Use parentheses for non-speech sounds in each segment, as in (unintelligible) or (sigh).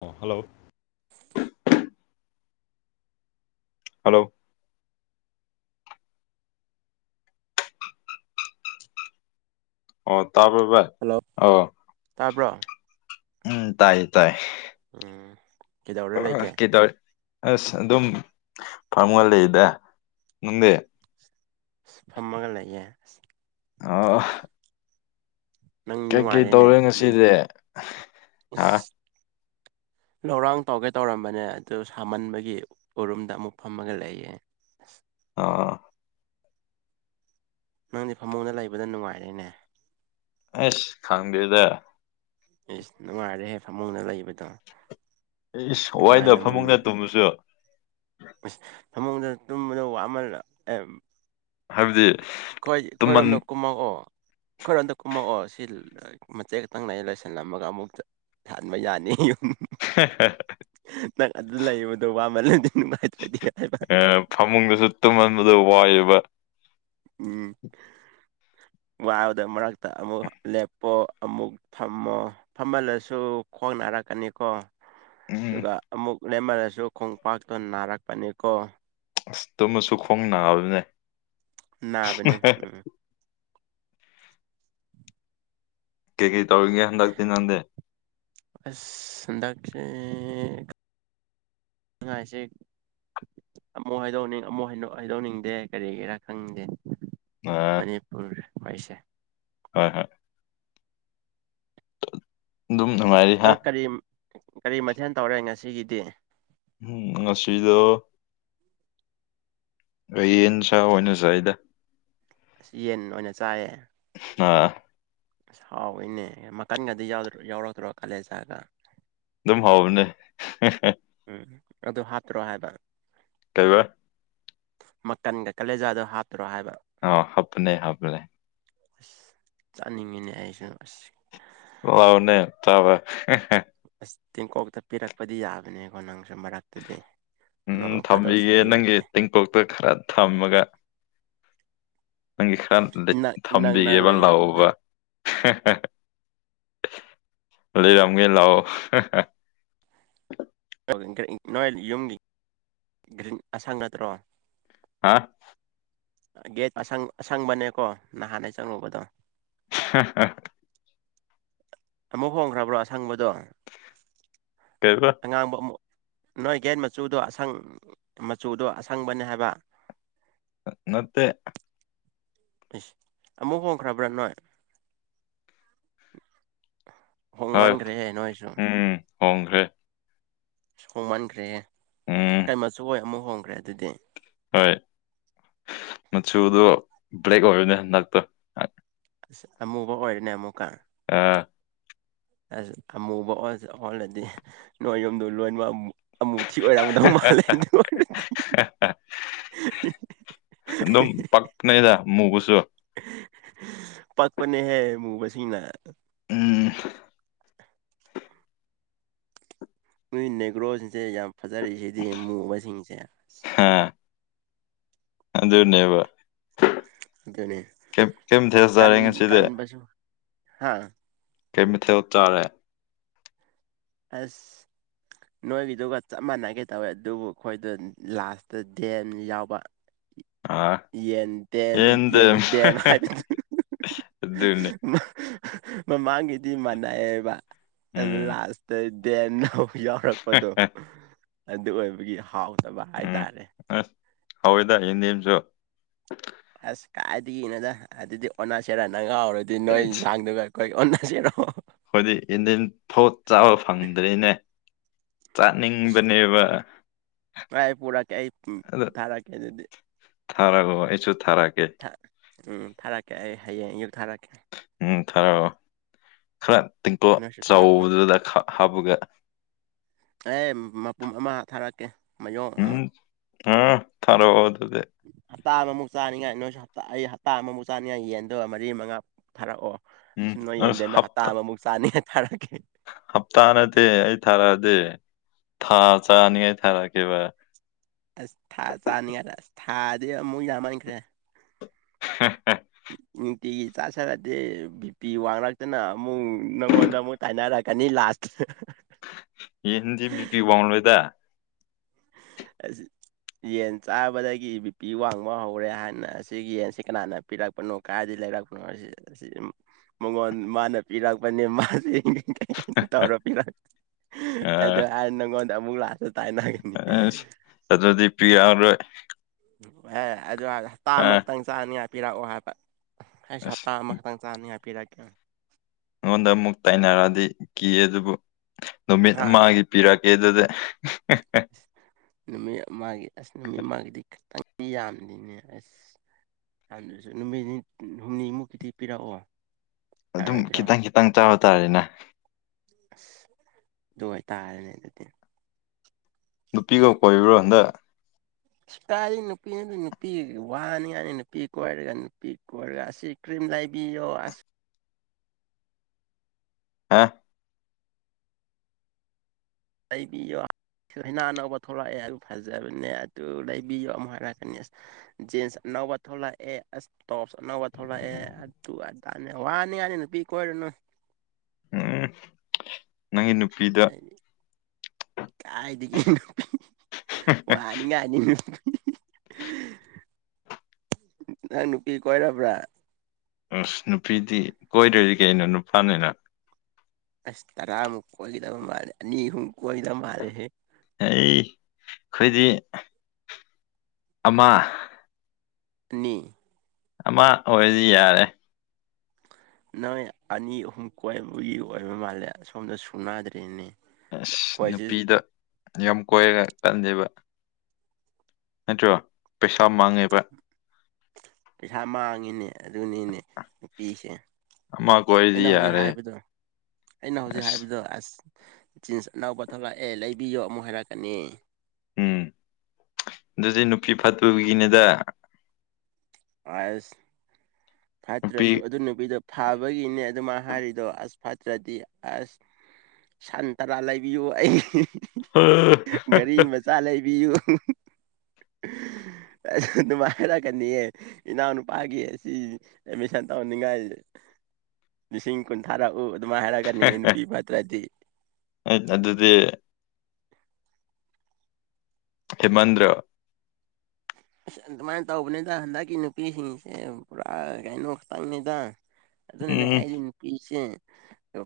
hello hello ꯑꯣ ꯇꯕ hello ꯑꯣ ꯇꯥꯕ꯭ꯔꯣ ꯎꯝ ꯇꯥꯏꯌꯦ ꯇꯥꯏ ꯎꯝ ꯀꯩꯗꯧꯔ ꯑ ꯂꯩꯒꯦ ꯀꯗꯔ ꯑꯁ ꯑꯗꯨꯝ ꯐꯥꯔꯃ ꯂꯩꯗ ꯅꯪꯗꯤ ꯑꯁ ꯐꯝꯃꯒ ꯂꯩꯌꯦꯦ ꯑꯁ ꯑ ꯅꯪ ꯀꯩꯀꯩ ꯅꯨꯡꯉꯥꯏꯔꯦꯅꯦ ꯇꯧꯔꯦ ꯉꯁꯤꯗꯤ ꯐꯃꯨꯡꯗ ꯑ ꯏꯁ (inaudible) ꯂꯧꯔꯥꯡ ꯇꯧꯒꯦ ꯇꯧꯔꯝꯕꯅꯦ ꯑꯗꯨ ꯁꯥꯃꯟꯕꯒꯤ ꯎꯔꯨꯝꯗ ꯑꯃꯨꯛ ꯐꯝꯃꯒ ꯂꯩꯌꯦꯦ ꯑꯁ ꯑꯥ ꯅꯪꯗꯤ ꯐꯃꯨꯡꯗ ꯂꯩꯕꯗ ꯅꯨꯡꯉꯥꯏꯔꯦꯅꯦ ꯑꯦꯁ ꯈꯝꯒꯦꯗ ꯏꯁꯁ ꯅꯨꯡꯉꯥꯏꯔꯦꯍꯦ ꯐꯃꯨꯡꯗ ꯂꯩꯕꯗꯣ ꯑꯩꯋꯥꯏꯗ ꯅꯨꯡꯉꯥꯏꯅ ꯃꯨꯟ ꯐꯃꯨꯡꯗ ꯇꯨꯝꯃꯨꯁꯨ ꯑꯗꯨ ꯋꯥꯃꯜ ꯑ ꯍꯥꯏꯕꯗꯤ ꯑꯩꯈꯣꯏ ꯇꯨꯝꯃꯟ ꯑꯩꯈꯣꯏꯔꯣꯝꯗ ꯀꯨꯝꯃꯛꯑꯣ ꯑꯩꯈꯣꯏꯔꯣꯝꯗ ꯀꯨꯝꯃꯛꯑꯣ ꯁꯤ ꯁꯤ ꯃꯆꯦ ꯈꯛꯇꯪꯅꯅ ꯂꯣꯏꯁꯜꯂꯝꯃꯒ ꯑꯃꯨꯛ ꯊꯍꯟꯕ ꯌꯥꯅꯤꯨꯝ ꯅꯪ ꯑꯗꯨ ꯂꯩꯕꯗꯣ ꯋꯥꯃꯜ ꯑꯦ ꯐꯃꯨꯡꯗꯁꯨ ꯇꯨꯝꯍꯟꯕꯗꯣ ꯋꯥꯏꯑꯦꯕ ꯎꯝ ꯋꯥꯕꯗ ꯃꯔꯛꯇ ꯑꯃꯨꯛ ꯂꯦꯞꯄꯣ ꯑꯃꯨꯛ ꯐꯝꯃꯣ ꯐꯝꯍꯜꯂꯁꯨ ꯈꯣꯡ ꯅꯥꯔꯛꯀꯅꯤꯀꯣ ꯎꯝ ꯑꯗꯨꯒ ꯑꯃꯨꯛ ꯂꯦꯝꯃꯔꯁꯨ ꯈꯣꯡꯄꯥꯛꯇꯣ ꯅꯥꯔꯛꯄꯅꯤꯀꯣ ꯑꯁ ꯇꯃꯁꯨ ꯈꯣꯡ ꯅꯥꯕꯅꯦ ꯅꯥꯕꯅꯤ ꯎꯝ ꯀꯦ ꯀꯩ ꯇꯧꯒꯌꯥꯅ ꯂꯥꯛꯇ ꯅꯥꯟꯗꯦ ꯑꯁ (inaudible) ꯑꯁꯦ ꯑꯃꯨꯛ ꯍꯥꯏꯗꯣꯛꯅꯤꯡ ꯑꯃꯨꯛ ꯍꯥꯏꯗꯣꯛꯅꯤꯡꯗꯦ ꯀꯔꯤꯒꯤꯔꯥ ꯈꯪꯅꯤꯡꯗꯦ ꯑ ꯃꯅꯤꯄꯨꯔ ꯍꯥꯏꯁꯦ ꯍꯣꯏ ꯍꯣꯏ ꯑꯗꯨꯝ ꯅꯨꯡꯉꯥꯏꯔꯤ ꯍꯥ ꯒꯥꯔꯤ ꯃꯊꯦꯜ ꯇꯧꯔꯦ ꯉꯁꯤꯒꯤꯗꯤ ꯎꯝ ꯉꯁꯤꯗ ꯑꯩꯟꯁꯥ ꯑꯣꯏꯅꯁ ꯑꯩꯗ ꯑꯁ ꯌꯦꯟ ꯑꯣꯏꯅ ꯆꯥꯏꯌꯦ ꯑ ꯑꯁ ꯍꯥꯎꯋꯏꯅꯦ ꯃꯈꯟꯒꯗꯤ ꯌꯥꯎꯔꯛꯇ꯭ꯔꯣ ꯀꯥꯂꯦꯖꯥꯒ ꯍꯅ ꯎꯝ ꯑꯗꯨ ꯍꯥꯞꯇ꯭ꯔꯣ ꯍꯥꯏꯕ ꯇꯩꯕ ꯃꯈꯀꯟꯒ ꯀꯥꯂꯦꯖꯥꯗꯣ ꯍꯥꯞꯇꯔꯣ ꯍꯥꯏꯕ ꯑ ꯍꯥꯞꯅꯦ ꯍꯥꯞꯅꯦ ꯑꯁ ꯆꯥꯅꯤꯡꯉꯤꯅꯦ ꯑꯩꯁꯨ ꯑꯁ ꯂꯥꯎꯅꯦ ꯇꯥꯕ ꯑꯁ ꯇꯦꯡꯀꯣꯛꯇ ꯄꯤꯔꯛꯄꯗꯤ ꯌꯥꯕꯅꯦꯀꯣ ꯅꯪꯁꯨ ꯃꯔꯛꯇꯨꯗꯤ ꯎꯝ ꯊꯝꯕꯤꯒꯦ ꯅꯪꯒꯤ ꯇꯦꯡꯄꯣꯛꯇ ꯈꯔ ꯊꯝꯃꯒ ꯅꯪꯒꯤ ꯈꯔ ꯏꯅꯛ ꯏꯅꯛ ꯅꯛ ꯊꯝꯕꯤꯒꯦꯕ ꯂꯩꯔꯝꯃꯒ ꯂꯥꯛꯑꯣꯕ ꯂꯩꯔꯝꯒꯦ ꯂꯑꯣ ꯔꯤ ꯅꯣꯏꯜ ꯌꯨꯝꯒꯤ ꯒ꯭ꯔꯤꯟ ꯑꯁꯪꯒꯠꯇ꯭ꯔꯣ ꯍꯥ ꯒꯦꯠꯁ ꯑꯁꯪꯕꯅꯦꯀꯣ ꯅꯍꯥꯟꯅ ꯆꯪꯉꯨꯕꯗꯣ (inaudible) ꯑꯃꯨꯛ ꯍꯣꯡꯈ꯭ꯔꯕ꯭ꯔꯣ ꯑꯁꯪꯕꯗꯣ ꯀꯩꯕ ꯑꯉꯥꯡꯕ ꯑꯃꯨꯛ ꯅꯣꯏ ꯒꯦꯠ ꯃꯆꯨꯗꯣ ꯑꯁꯪ ꯃꯆꯨꯗꯣ ꯑꯁꯪꯕꯅꯤ ꯍꯥꯏꯕ ꯅꯠꯇꯦ ꯃꯨ ꯍꯣꯡꯈ꯭ꯔꯕ꯭ꯔꯥ ꯅꯣꯏ ꯍꯣꯏ ꯍꯣꯡꯃꯟꯈ꯭ꯔꯦꯍꯦ ꯅꯣꯏꯁꯨ ꯎꯝ ꯍꯣꯡꯈ꯭ꯔꯦ ꯍꯣꯡꯃꯟꯈ꯭ꯔꯦꯍꯦ ꯎꯝ ꯀꯩ ꯃꯆꯨ ꯑꯣꯏ ꯑꯃꯨꯛ ꯍꯣꯡꯈ꯭ꯔꯦ ꯑꯗꯨꯗꯤ ꯍꯣꯏ ꯃꯆꯗ ꯭ꯂꯦꯦꯛ ꯑꯣꯏꯅꯦ ꯂꯥꯛꯛꯇ ꯑꯃꯨꯕ ꯑꯣꯏꯅꯦ ꯑꯃꯨꯛ ꯀꯥ ꯑꯥ ꯑꯁ ꯑꯃꯨꯕ ꯑꯣ ꯑꯣꯜꯂꯗꯤ ꯅꯣꯏ ꯌꯨꯝꯗ ꯂꯣꯏꯕ ꯑꯃꯨꯛ ꯊꯤ ꯑꯣꯏꯔꯥꯡꯗꯪ ꯃꯥꯂꯦꯗ ꯑꯣꯏꯔ ꯑꯗꯨ ꯑꯗꯨꯝ ꯄꯛꯅꯩꯗ ꯃꯨꯕꯨꯁꯨ ꯑꯅ ꯎꯝ ꯅꯣꯏ ꯅꯦꯒ꯭ꯔꯣꯁꯤꯡꯁꯦ ꯌꯥꯝ ꯐꯖꯔꯤꯁꯤꯗꯤ ꯃꯨꯕꯁꯤꯡꯁꯦ ꯑꯁ ꯑꯗꯅꯦꯦꯕ ꯑꯗꯨ ꯑꯗꯨꯅꯤ ꯀꯥꯟ ꯉꯁꯤꯗꯤ ꯀꯥꯟꯁꯨ ꯍꯥ ꯀ ꯃꯊꯦ ꯎꯆ ꯆꯔꯦ ꯑꯁ ꯅꯣꯏꯒꯤꯗꯨꯒ ꯆꯞ ꯃꯥꯟꯅꯒꯦ ꯇꯧꯋꯦ ꯑꯗꯨꯕꯨ ꯑꯩꯈꯣꯏꯗ ꯂꯥꯁꯇ ꯗꯦꯟ ꯑꯃ ꯌꯥꯎꯕ ꯑꯥ ꯌꯦꯟꯇꯦꯟ ꯌꯦꯟꯗꯦꯝ ꯌꯦꯟꯇ ꯍꯥꯏ ꯑꯗꯨꯅꯦ ꯃꯥ ꯃꯃꯥꯡꯒꯤꯗꯤ ꯃꯥꯟꯅꯩꯑꯕ ꯎꯝ ꯂꯥꯁꯇ ꯗꯦꯟꯧ ꯌꯥꯎꯔꯛꯄꯗꯣ ꯑꯗꯨ ꯑꯣꯏꯕꯒꯤ ꯍꯥꯎꯇꯕ ꯍꯥꯏꯇꯥꯔꯦ ꯍꯥꯎꯣꯏꯗ ꯌꯦꯅꯤꯦꯦꯝꯁꯨꯣ ꯑꯁ ꯀꯥꯏꯏꯗꯒꯤꯗꯒꯤꯅꯣꯗ ꯑꯗꯨꯗꯤ ꯑꯣꯅꯥ ꯁꯦꯔꯥꯅ ꯉꯥꯎꯔꯗꯤ ꯅꯣꯏ ꯌꯦꯟꯁꯥꯡꯗꯨꯒ ꯑꯩꯩ ꯑꯗꯖꯔꯣ ꯑꯩꯣꯏꯗꯤ ꯏꯟꯗꯤꯟ ꯐꯣꯠ ꯆꯥꯕ ꯐꯪꯗ꯭ꯔꯔꯤꯅꯦ ꯆꯥꯅꯤꯡꯕꯅꯦꯕ ꯉ ꯄꯨꯔꯥ ꯀ ꯑꯩ ꯊꯔꯥ ꯀꯦ ꯑꯗꯨꯗꯤ ꯊꯥꯔꯛꯒꯣ ꯑꯩꯁꯨ ꯊꯥꯔꯛꯑꯀꯦ ꯎꯝ ꯊꯥꯔꯛꯀꯦ ꯑꯩ ꯍꯌꯦꯡ ꯑꯌꯨꯛ ꯊꯥꯔꯛꯀꯦ ꯎ ꯊꯔꯣ ꯈꯔ ꯇꯦꯡꯀꯣ ꯅꯣꯏꯁꯨ ꯊꯥꯔꯛꯑꯣ ꯆꯥꯎꯕꯗꯨꯗ ꯍꯥꯞꯄꯨꯒ ꯑꯦ ꯃꯄꯨꯝ ꯑꯃ ꯊꯥꯔꯛꯀꯦ ꯃꯌꯣꯟ ꯑꯃ ꯎꯝ ꯑꯥ ꯇꯔꯣ ꯍꯗꯗꯦ ꯍꯞꯇꯥ ꯑꯃꯃꯨꯛ ꯆꯥꯅꯤꯡꯉꯥꯏ ꯅꯣꯏꯁꯨ ꯑꯩ ꯍꯞꯇꯥ ꯑꯃꯃꯨꯛ ꯆꯥꯅꯤꯡꯉꯥꯏ ꯌꯦꯟꯗꯣ ꯃꯔꯤ ꯃꯉꯥ ꯊꯥꯔꯛꯑꯣ ꯎꯝ ꯑ ꯅꯣꯏ ꯑꯁ ꯌꯦꯟꯗꯦꯟꯗꯣ ꯍꯞꯇꯥ ꯑꯃꯃꯨꯛ ꯆꯥꯅꯤꯅ ꯊꯥꯔꯛꯀꯦ ꯍꯞꯇꯥ ꯅꯠꯇꯦ ꯑꯩ ꯊꯥꯔꯛꯑꯗꯤ ꯊꯥ ꯆꯥꯅꯤꯉꯥꯏ ꯊꯥꯔꯛꯈꯤꯕ ꯑꯁ ꯊꯥ ꯆꯥꯅꯤꯡꯉꯥꯏꯗ ꯑꯁ ꯊꯥꯗꯤ ꯑꯃꯨꯛ ꯌꯥꯝꯃꯟꯈ꯭ꯔꯦ (inaudible) ꯅꯨꯡꯇꯤꯒꯤ ꯆꯥꯥꯁꯔꯗꯤ ꯕꯤ ꯄꯤ ꯋꯥꯡꯂꯛꯇꯅ ꯑꯃꯨꯛ ꯅꯪꯉꯣꯟꯗ ꯑꯃꯨꯛ ꯇꯥꯏꯅꯔꯛꯀꯅꯤ ꯂꯥꯁ (inaudible) ꯌꯦꯗꯤ ꯕꯤ ꯄꯤ ꯋꯥꯥꯎꯉꯂꯣꯏꯗ ꯑ ꯌꯦꯟ ꯆꯥꯕꯗꯒꯤ ꯕꯤ ꯄꯤ ꯋꯥꯡꯕ ꯍꯧꯔꯦ ꯍꯥꯏꯅ ꯑꯁꯤꯒꯤ ꯌꯦꯟꯁꯤ ꯀꯅꯥꯅ ꯄꯤꯔꯛꯄꯅꯣ ꯀꯗꯥꯗꯤ ꯂꯩꯔꯛꯄꯅꯣ ꯃꯉꯣꯟ ꯃꯥꯅ ꯄꯤꯔꯛꯄꯅꯦ ꯃꯥꯁꯦ ꯀꯩ ꯀꯩꯅ ꯇꯧꯔ ꯄꯤꯔ ꯑꯗꯨ ꯑ ꯍꯥꯏꯔ ꯅꯪꯉꯣꯟꯗ ꯑꯃꯨꯛ ꯂꯥꯛꯁꯨ ꯇꯥꯏꯅꯒꯅꯤ ꯎ ꯑꯗꯨꯗꯤ ꯄꯤꯔꯛꯎꯔꯣꯏ ꯑꯣ ꯍ ꯑꯗꯨ ꯍꯞꯇꯥꯃꯛꯇꯪ ꯆꯥꯅꯤꯉꯥꯏ ꯄꯤꯔꯛꯑꯣ ꯍꯥꯏꯕ ꯑꯩꯁ ꯑꯁ ꯍꯞꯇꯥ ꯑꯃꯈꯛꯇꯪ ꯆꯥꯅꯤ ꯍꯥꯞꯄꯤꯔꯦ ꯑꯩꯉꯣꯟꯗ ꯑꯃꯨꯛ ꯇꯥꯏꯅꯔꯛꯑꯗꯤ ꯀꯤ ꯑꯗꯨꯕꯨ ꯅꯨꯃꯤꯠ ꯍꯥ ꯑꯃꯒꯤ ꯄꯤꯔꯛ ꯑꯦꯗꯗ ꯑ ꯅꯨꯃꯤꯠ ꯃꯥꯒꯤ ꯑꯁ ꯅꯨꯃꯤꯠ ꯃꯥꯒꯤꯗꯤ ꯈꯤꯇꯪ ꯃꯤ ꯌꯥꯝꯗꯤꯅꯦ ꯑꯁ ꯍꯥꯟꯗꯁꯨ ꯅꯨꯃꯤꯠ ꯅꯤ ꯍꯨꯝꯅꯤꯃꯨꯛꯀꯤꯗꯤ ꯄꯤꯔꯛꯑꯣ ꯑꯗꯨꯝ ꯌꯥꯔꯣꯏꯗ꯭ꯔꯣ ꯈꯤꯇꯪ ꯈꯤꯇꯪ ꯆꯥꯕ ꯇꯥꯔꯦꯅꯦ ꯑꯁ ꯑꯗꯨ ꯑꯣꯏꯇꯥꯔꯅꯦ ꯑꯗꯨꯗꯤ ꯅꯨꯄꯤꯒ ꯀꯣꯏꯕ꯭ꯔꯣ ꯑꯗ ꯀꯥꯏꯔꯤ ꯅꯨꯄꯤꯅꯗꯤ ꯅꯨꯄꯤ ꯋꯥꯅꯤꯉꯥꯏꯅꯤ ꯅꯨꯄꯤ ꯀꯣꯏꯔꯒ ꯅꯨꯄꯤ ꯀꯣꯏꯔꯒ ꯑꯁꯤ ꯀꯔꯤ ꯂꯩꯥꯏꯕꯤꯣ ꯑꯁ ꯍꯥꯥ ꯑꯩꯕꯤ ꯌ ꯍꯅꯥ ꯑꯅꯧꯕ ꯊꯣꯛꯂꯛꯑꯦ ꯑꯗꯨ ꯐꯖꯕꯅꯦ ꯑꯗꯨ ꯂꯩꯕꯤꯌꯣ ꯑꯃꯨꯛ ꯍꯥꯏꯔꯛꯀꯅꯤ ꯖꯤꯟꯁ ꯑꯅꯧꯕ ꯊꯣꯛꯂꯛꯑꯦ ꯑꯁ ꯇꯣꯞꯁ ꯑꯅꯧꯕ ꯊꯣꯛꯂꯛꯑꯦ ꯑꯗꯨ ꯑꯇꯥꯅꯦ ꯋꯥꯅꯤ ꯌꯥꯅꯤ ꯅꯨꯄꯤ ꯀꯣꯏꯔꯨꯅꯨ ꯎꯝ ꯅꯪꯒꯤ ꯅꯨꯄꯤꯗ ꯀꯥꯏꯗꯤ ꯋꯥꯅꯤꯉꯥꯏꯅꯤ ꯊꯅꯅꯨꯡ ꯀ ꯀꯣꯏꯔꯕ꯭ꯔꯥ ꯑꯁ ꯅꯨꯄꯤꯗꯤ ꯀꯣꯏꯗꯣꯏꯗꯤ ꯀꯩꯅꯣ ꯅꯨꯄꯥꯅꯤꯅ ꯑꯁ ꯇꯔꯥꯃꯨꯛ ꯀꯋꯥꯈꯤꯗꯕ ꯃꯥꯂꯦ ꯑꯅꯤꯍꯨꯛ ꯀꯈꯤꯗꯕ ꯃꯥꯂꯦꯍꯦ ꯑꯩ ꯑꯩꯈꯣꯏꯗꯤ ꯑꯃ ꯑꯅꯤ ꯑꯃ ꯑꯣꯏꯔꯁꯤ ꯌꯥꯔꯦ ꯅꯣꯏ ꯑꯅꯤ ꯑꯍꯨꯝ ꯀꯣꯏꯕꯒꯤ ꯑꯣꯏꯕ ꯃꯥꯜꯂꯦ ꯁꯁꯣꯝꯗ ꯁꯨꯅꯗ꯭ꯔꯔꯤꯅꯦ ꯑꯁ ꯅꯨꯄꯤꯗ ꯌ ꯀꯣꯏꯔꯒ ꯀꯜꯂꯦꯕ ꯅꯠꯇ꯭ꯔꯣ ꯄꯩꯁꯥ ꯃꯥꯡꯉꯦꯕ ꯄꯩꯁꯥ ꯃꯥꯡꯉꯤꯅꯦ ꯑꯗꯨꯅꯤꯅꯦ ꯅꯨꯄꯤꯁꯦ ꯑꯃ ꯀꯣꯏꯔꯗꯤ ꯑꯩꯅ ꯍꯧꯖꯤꯛ ꯌꯥꯔꯦ ꯍꯥꯏꯕꯗꯣ ꯑꯩꯅ ꯍꯧꯖꯤꯛ ꯑꯁ ꯍꯥꯏꯕꯗꯣ ꯑꯁ ꯖꯤꯟꯁ ꯑꯅꯕ ꯊꯣꯛꯂꯛꯑꯦ ꯂꯩꯕꯤꯌꯣ ꯑꯃꯨꯛ ꯍꯥꯏꯔꯛꯀꯅꯤ ꯎꯝ ꯑꯗꯨꯗꯤ ꯅꯨꯄꯤ ꯐꯠꯇꯕꯒꯤꯅꯦꯗ ꯑꯁ ꯅꯨꯄꯤ ꯐꯠꯇ꯭ꯔꯁꯨ ꯑꯗꯨ ꯅꯨꯕꯤꯗ ꯊꯥꯕꯒꯤꯅꯦ ꯑꯗꯨꯃꯥꯏꯅ ꯍꯥꯏꯔꯤꯗꯣ ꯑꯁ ꯐꯠꯇ꯭ꯔꯗꯤ ꯑꯁ ꯁꯟ ꯇꯔꯥ ꯂꯩꯕꯤꯌꯨ ꯑꯩ ꯒꯥꯔꯤ ꯃꯆꯥ ꯂꯩꯕꯤꯌꯨ (inaudible) ꯑ ꯑꯗꯨꯅꯨꯡꯃꯥꯏ ꯍꯥꯏꯔꯛꯀꯅꯤꯌꯦ ꯏꯅꯥꯎ ꯅꯨꯄꯥꯒꯤ ꯑꯁꯤ ꯑꯦꯃꯤꯁꯟ ꯇꯧꯍꯟꯅꯤꯡꯉꯥꯏꯁꯦ (inaudible) ꯂꯤꯁꯤꯡ ꯀꯨꯟꯊꯥꯔꯥꯛꯎ ꯑꯗꯨꯃꯥꯏꯅ ꯍꯥꯏꯔꯛꯒꯅꯦꯦ ꯅꯨꯄꯤꯤꯕꯠꯇ꯭ꯔꯗꯤ ꯑ ꯑꯗꯨꯗꯗꯤ ꯍꯤꯃꯟꯗ꯭ꯔ ꯑꯁ ꯑꯗꯨꯃꯥꯏꯅ ꯇꯧꯕꯅꯤꯗ ꯍꯟꯗꯛꯀꯤ ꯅꯨꯄꯤꯁꯤꯡꯁꯦ ꯄꯨꯔꯥ ꯀꯩꯅꯣ ꯈꯛꯇꯪꯅꯤꯗ ꯑꯗꯨꯅꯅꯦ ꯎꯝ ꯑꯩꯗꯤ ꯅꯨꯄꯤꯁꯦ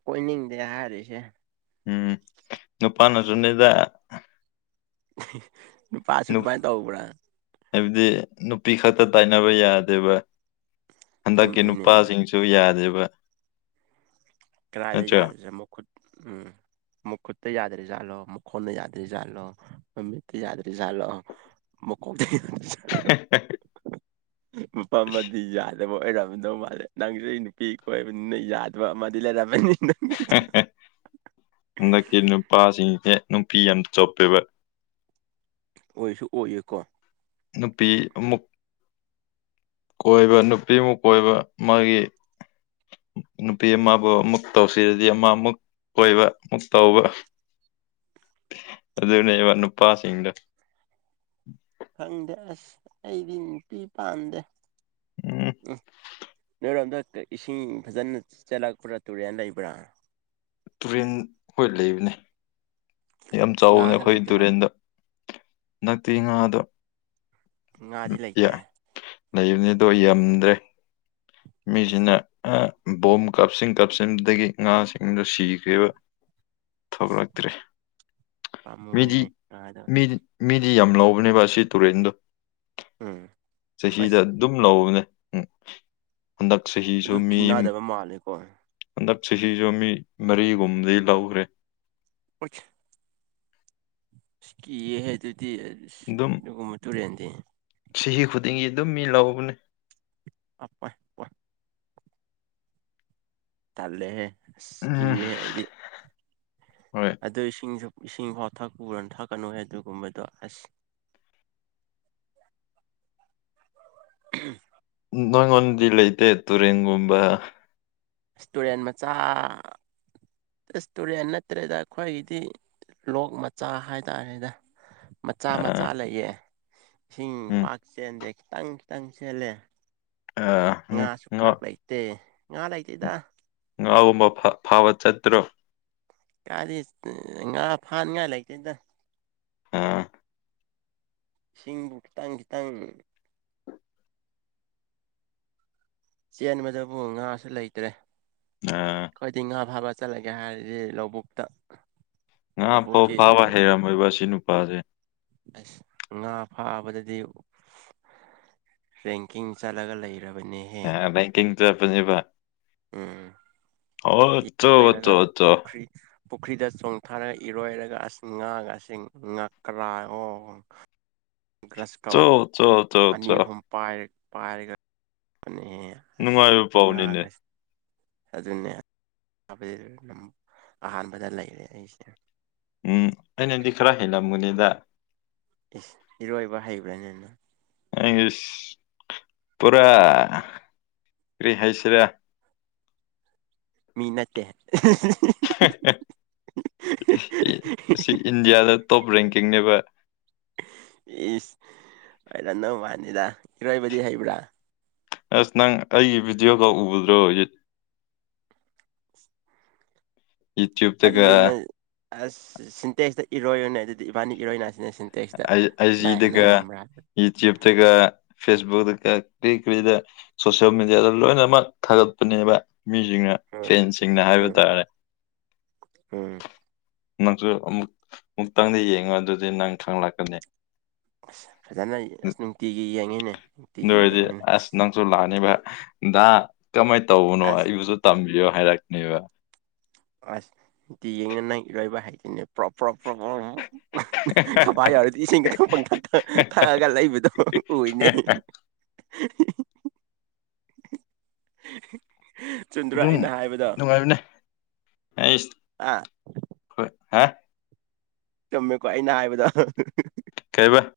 ꯀꯣꯏꯅꯤꯡꯗꯦ ꯍꯥꯏꯔꯤꯁꯦ ꯎꯝ ꯅꯨꯄꯥꯅꯁꯨꯅꯤꯗ (inaudible) ꯅꯨ ꯑꯗꯨꯃꯥꯏꯅ ꯇꯧꯕ꯭ꯔꯥ ꯍꯥꯏꯕꯗꯤ ꯅꯨꯄꯤ ꯈ ꯍꯛꯇ ꯇꯥꯏꯅꯕ ꯌꯥꯗꯦꯕ ꯍꯟꯗꯛꯀꯤ ꯆꯨꯝꯃꯤꯅꯦ ꯑꯗꯨꯁꯨ ꯅꯨꯄꯥꯁꯤꯡꯁꯨ ꯌꯥꯗꯦꯕ ꯀꯗꯥꯥꯏꯗ ꯅꯠꯇ꯭ꯔꯣ ꯌꯥꯗꯁꯦ ꯃꯈꯨꯨꯠ ꯎꯝ ꯃꯈꯨꯨꯠ ꯇ ꯌꯥꯗ꯭ꯔꯔꯤꯖꯥꯠꯂꯣ ꯃꯈꯣꯟꯗ ꯌꯥꯗ꯭ꯔꯤꯖꯥꯠꯂꯣ ꯃꯃꯤꯠꯇ ꯌꯥꯗ꯭ꯔꯔꯤ ꯖꯥꯠꯂꯣ ꯃꯀꯣ (inaudible) ꯄ ꯃꯗꯤ ꯌꯥꯗ ꯂꯕ ꯑꯣꯏꯔꯝꯃꯗꯧ ꯃꯥꯜꯂꯦ ꯅꯪꯁꯨ ꯑꯩ ꯅꯨꯄꯤ ꯀꯣꯏꯕꯅꯤꯅ ꯌꯥꯗꯕ ꯑꯃꯗꯤ ꯂꯩꯔꯝꯃꯅꯤꯅ ꯍꯟꯗꯛꯀꯤ ꯅꯨꯄꯥꯁꯤꯡꯁꯦ ꯅꯨꯄꯤ ꯌꯥꯝ ꯆꯣꯞꯄꯦꯕ ꯑꯣꯏꯁꯨ ꯑꯣꯏꯌꯦꯀꯣ ꯅꯨꯄꯤ ꯑꯃꯨꯛ ꯀꯣꯏꯕ ꯅꯨꯄꯤꯃꯨꯛ ꯀꯣꯏꯕ ꯃꯥꯒꯤ ꯅꯨꯄꯤ ꯑꯃꯕꯨ ꯑꯃꯃꯨꯛ ꯇꯧꯁꯤꯖꯤ ꯑꯃ ꯑꯃꯨꯛ ꯀꯣꯏꯕ ꯑꯃꯨꯛ ꯇꯧꯕ ꯑꯗꯨꯗꯅꯦ ꯋꯥ ꯅꯨꯄꯥꯥꯁꯤꯡꯗ ꯈꯪꯗꯦ ꯑꯁ ꯑꯩꯗꯤ ꯅꯨꯄꯤ ꯄꯥꯟꯗꯦ ꯎꯝ ꯅꯣꯏꯔꯣꯝꯗ ꯏꯁꯤꯡ ꯐꯖꯅ ꯆꯠꯂꯛꯄ꯭ꯔꯥ ꯇꯨꯔꯦꯟ ꯂꯩꯕ꯭ꯔꯥ ꯇꯨꯔꯦꯟ ꯍꯣꯏ ꯂꯩꯕꯅꯦ ꯌꯥꯝ ꯑꯁ ꯆꯥꯎꯋꯅꯤ ꯉꯥꯒ ꯑꯩꯈꯣꯏ ꯂꯩꯇ꯭ꯔꯣ ꯇꯨꯔꯦꯟꯗ ꯍꯛꯇꯤ ꯉꯥꯗ ꯉꯥꯗꯤ ꯂꯩꯇꯦ ꯂꯩꯕꯅꯤꯗꯣ ꯌꯥꯝꯝꯗ꯭ꯔꯦ ꯑꯁ ꯃꯤꯖꯤꯅ ꯑ ꯕꯣꯝ ꯀꯥꯞꯁꯤꯟ ꯀꯥꯞꯁꯤꯟꯕꯗꯒꯤ ꯉꯥꯁꯤꯡꯗꯨ ꯁꯤꯈ꯭ꯔꯤꯕ ꯊꯕ ꯑꯁ ꯔꯗ꯭ꯔꯦ ꯃꯦꯗꯤ ꯄꯥꯝꯃꯨꯏꯅꯦ ꯉꯥꯗꯣ ꯃꯦ ꯁꯤ ꯌꯥꯝ ꯂꯧꯕꯅꯦꯕ ꯑꯁꯤ ꯇꯨꯔꯦꯟꯗꯣ ꯎꯝ ꯆꯍꯤꯗ ꯑꯁ ꯑꯗꯨꯝ ꯂꯧꯕꯅꯦ ꯎꯝ ꯍꯟꯗꯛ ꯆꯍꯤꯍꯤꯁꯨ ꯑꯗꯨ ꯃꯤ ꯀꯤꯅꯗꯕ ꯃꯥꯜꯂꯦꯀꯣ ꯍꯟꯗꯛ ꯆꯍꯤꯁꯨ ꯃꯤ ꯃꯔꯤꯒꯨꯝꯗꯤ ꯂꯧꯈ꯭ꯔꯦ ꯎꯆ ꯀꯤꯑ ꯍꯥꯏ ꯑꯗꯨꯗꯤ ꯑꯗꯨꯝ ꯑꯗꯨꯒꯨꯝꯕ ꯇꯨꯔꯦꯟꯗꯤ ꯆꯍꯤ ꯈꯨꯗꯤꯡꯒꯤ ꯑꯗꯨꯝ ꯃꯤ ꯂꯧꯕꯅꯦ ꯑꯄ ꯄꯣꯏ ꯇꯜꯦꯍꯦ ꯎꯝ ꯀꯍꯦ ꯍꯥꯏꯗꯤ ꯍꯣꯏ ꯑꯗꯨꯗꯁꯤꯡꯖ ꯏꯁꯤꯡꯐꯥꯎ ꯊꯛꯄꯨꯔꯅ ꯊꯛꯀꯅꯨ ꯑꯗꯨꯒꯨꯝꯕꯗꯣ ꯑꯁ (unintelligible) ꯅꯪꯣꯟꯣꯟꯗꯤ ꯂꯩꯇꯦ ꯇꯨꯔꯦꯟꯒꯨꯝꯕ ꯇꯨꯔꯦꯟ ꯃꯆꯥ ꯔꯦꯁꯇꯨꯔꯦꯟ ꯅꯠꯇ꯭ꯔꯦꯗ ꯑꯩꯈꯣꯏꯒꯤꯗꯤ ꯂꯣꯛ ꯃꯆꯥ ꯍꯥꯏꯇꯥꯔꯦꯗ ꯃꯆꯥ ꯃꯆꯥ ꯑꯥ ꯂꯩꯌꯦ ꯏꯁꯤꯡ ꯎꯝ ꯄꯥꯛ ꯆꯦꯟꯗꯦ ꯈꯤꯇꯪ ꯈꯤꯇꯪ ꯆꯦꯜꯂꯦ ꯑꯥ ꯎꯝ ꯉꯥꯁꯨ ꯉꯥ ꯄꯥꯛ ꯂꯩꯇꯦ ꯉꯥ ꯂꯩꯇꯦꯗ ꯉꯥꯒꯨꯝꯕ ꯐꯥꯕ ꯆꯠꯇ꯭ꯔꯣ ꯀꯥꯗꯤ ꯉꯥ ꯐꯥꯅꯤꯡꯉꯥꯏ ꯂꯩꯇꯦꯗ ꯑꯥ ꯏꯁꯤꯡꯕꯨ ꯈꯤꯇꯥꯡ ꯈꯤꯇꯥꯡ ꯆꯦꯟꯕꯗꯕꯨ ꯉꯥꯁꯨ ꯂꯩꯇ꯭ꯔꯦ ꯑꯥ ꯑꯩꯈꯣꯏꯗꯤ ꯉꯥ ꯐꯥꯕ ꯆꯠꯂꯒꯦ ꯍꯥꯏꯔꯤꯁꯦ ꯂꯧꯕꯨꯛꯇ ꯉꯥ ꯐꯥꯎ ꯂꯧꯕꯨꯛꯀꯤ ꯐꯥꯕ ꯍꯩꯔꯝꯃꯣꯏꯕ ꯁꯤ ꯅꯨꯄꯥꯁꯦ ꯑꯁ ꯉꯥ ꯐꯥꯕꯗꯗꯤ ꯔꯦꯡꯀꯤꯡ ꯆꯂꯒ ꯂꯩꯔ ꯑ ꯇꯄꯕ ꯎꯝ ꯏꯔꯣꯏꯔꯒ ꯍꯥꯎꯠꯇꯠꯇ ꯄꯨꯈ꯭ꯔꯤ ꯄꯨꯈ꯭ꯔꯤꯗ ꯆꯣꯡꯊꯥꯔꯒ ꯏꯔꯣꯏꯔꯒ ꯑꯁ ꯉꯥꯒ ꯑꯁꯤ ꯉꯥꯛꯀ꯭ꯔꯥ ꯑꯣ ꯒ꯭ꯔꯁ ꯀꯕ ꯆꯣ ꯆꯣ ꯆꯣ ꯑꯅꯤ ꯆꯣ ꯑꯍꯨꯝ ꯄꯥꯏꯔꯒ ꯅꯨꯡꯉꯥꯏꯕ ꯄꯥꯎꯅꯤꯅꯦ ꯉꯥꯒꯁꯦ ꯑꯗꯨꯅꯦ ꯑꯍꯥꯟꯕꯗ ꯂꯩꯔꯦ ꯑꯩꯁꯦ ꯎꯝ ꯑꯩꯅꯗꯤ ꯈꯔ ꯍꯂꯝ ꯃꯨꯅꯤꯗ ꯏꯁ ꯏꯔꯣꯏꯕ ꯍꯩꯕ꯭ꯔꯥꯅꯤꯅ ꯑꯩ ꯄꯨꯔꯥ ꯀꯔꯤ ꯍꯥꯏꯁꯤꯔꯥ ꯃꯤ ꯅꯠꯇꯦ ꯁꯤ ꯏꯟꯗꯤꯌꯥꯗ ꯇꯣꯞ ꯔꯦꯡꯀꯤꯡꯅꯦꯕ ꯏꯁꯁ ꯑꯔ ꯅꯧ ꯃꯥꯅꯤꯗ ꯏꯔꯣꯏꯕꯗꯤ ꯍꯩꯕ꯭ꯔꯥ ꯑꯁ ꯅꯪ ꯑꯩꯒꯤ ꯚꯤꯗꯤꯑꯣꯒ ꯎꯕꯗ꯭ꯔꯣꯠ ꯑꯗꯨꯗꯤ ꯅ ꯑꯁ ꯁꯤꯟꯇꯦꯛꯁꯇ ꯏꯔꯣꯏꯅꯦ ꯑꯗꯨꯗꯤ ꯏꯕꯥꯅꯤ ꯏꯔꯣꯏꯅꯁꯤꯦ ꯑꯩꯖꯤꯗꯒ ꯌꯨꯇ꯭ꯌꯨꯕꯇꯒ ꯐꯦꯁꯕꯨꯛꯛꯇꯒ ꯀꯔꯤ ꯀꯔꯤꯗ ꯁꯣꯁꯤꯜ ꯃꯦꯗꯤꯌꯥꯗ ꯂꯣꯏꯅꯃꯛ ꯊꯥꯒꯠꯄꯅꯦꯕ ꯃꯤꯁꯤꯡꯅ ꯎꯝ ꯐꯦꯟꯁꯤꯡꯅ ꯍꯥꯏꯕ ꯎꯝ ꯇꯥꯔꯦ ꯎꯝ ꯅꯪꯁꯨ ꯑꯃꯨꯛ ꯑꯃꯨꯛꯇꯪꯗꯤ ꯌꯦꯡꯉꯣ ꯑꯗꯨꯗꯤ ꯅꯪ ꯈꯪꯍꯂꯛꯀꯅꯤ ꯑꯁ ꯐꯖꯅ ꯑꯁ ꯅꯨꯡꯇꯤꯒꯤ ꯌꯦꯡꯉꯤꯅꯦ ꯑꯗꯨ ꯅꯨꯡꯇꯤꯒꯤ ꯑꯣꯏꯔꯗꯤ ꯌꯦꯡꯉꯤꯅꯦ ꯑꯁ ꯅꯪꯁꯨ ꯂꯥꯛꯑꯅꯤꯕ ꯀꯃꯥꯏꯅ ꯇꯧꯕꯅꯣ ꯑꯁ ꯑꯩꯕꯨꯁꯨ ꯇꯝꯕꯤꯌꯣ ꯍꯥꯏꯔꯛꯅꯦꯕ ꯑꯁꯇꯤ ꯌꯦꯡꯅꯤ ꯅꯪ ꯏꯔꯣꯏꯕ ꯍꯥꯏꯁꯤꯅꯦ ꯄꯣ ꯄꯣ ꯄ ꯈꯕꯥ ꯌꯥꯎꯔꯗꯤ ꯏꯁꯤꯡ ꯈꯤꯇꯪ ꯄꯪꯊꯠ ꯊꯛꯑꯒ ꯂꯩꯕꯗꯣ ꯎꯏꯅꯦꯩ (inaudible) ꯆꯟꯗ꯭ꯔꯥ ꯑꯗꯨꯝ ꯑꯩꯅ ꯍꯥꯏꯕꯗ ꯣꯏ ꯆꯨꯝꯃꯦꯀꯣ ꯑꯩꯅ ꯍꯥꯏꯕꯗ ꯀꯩꯕ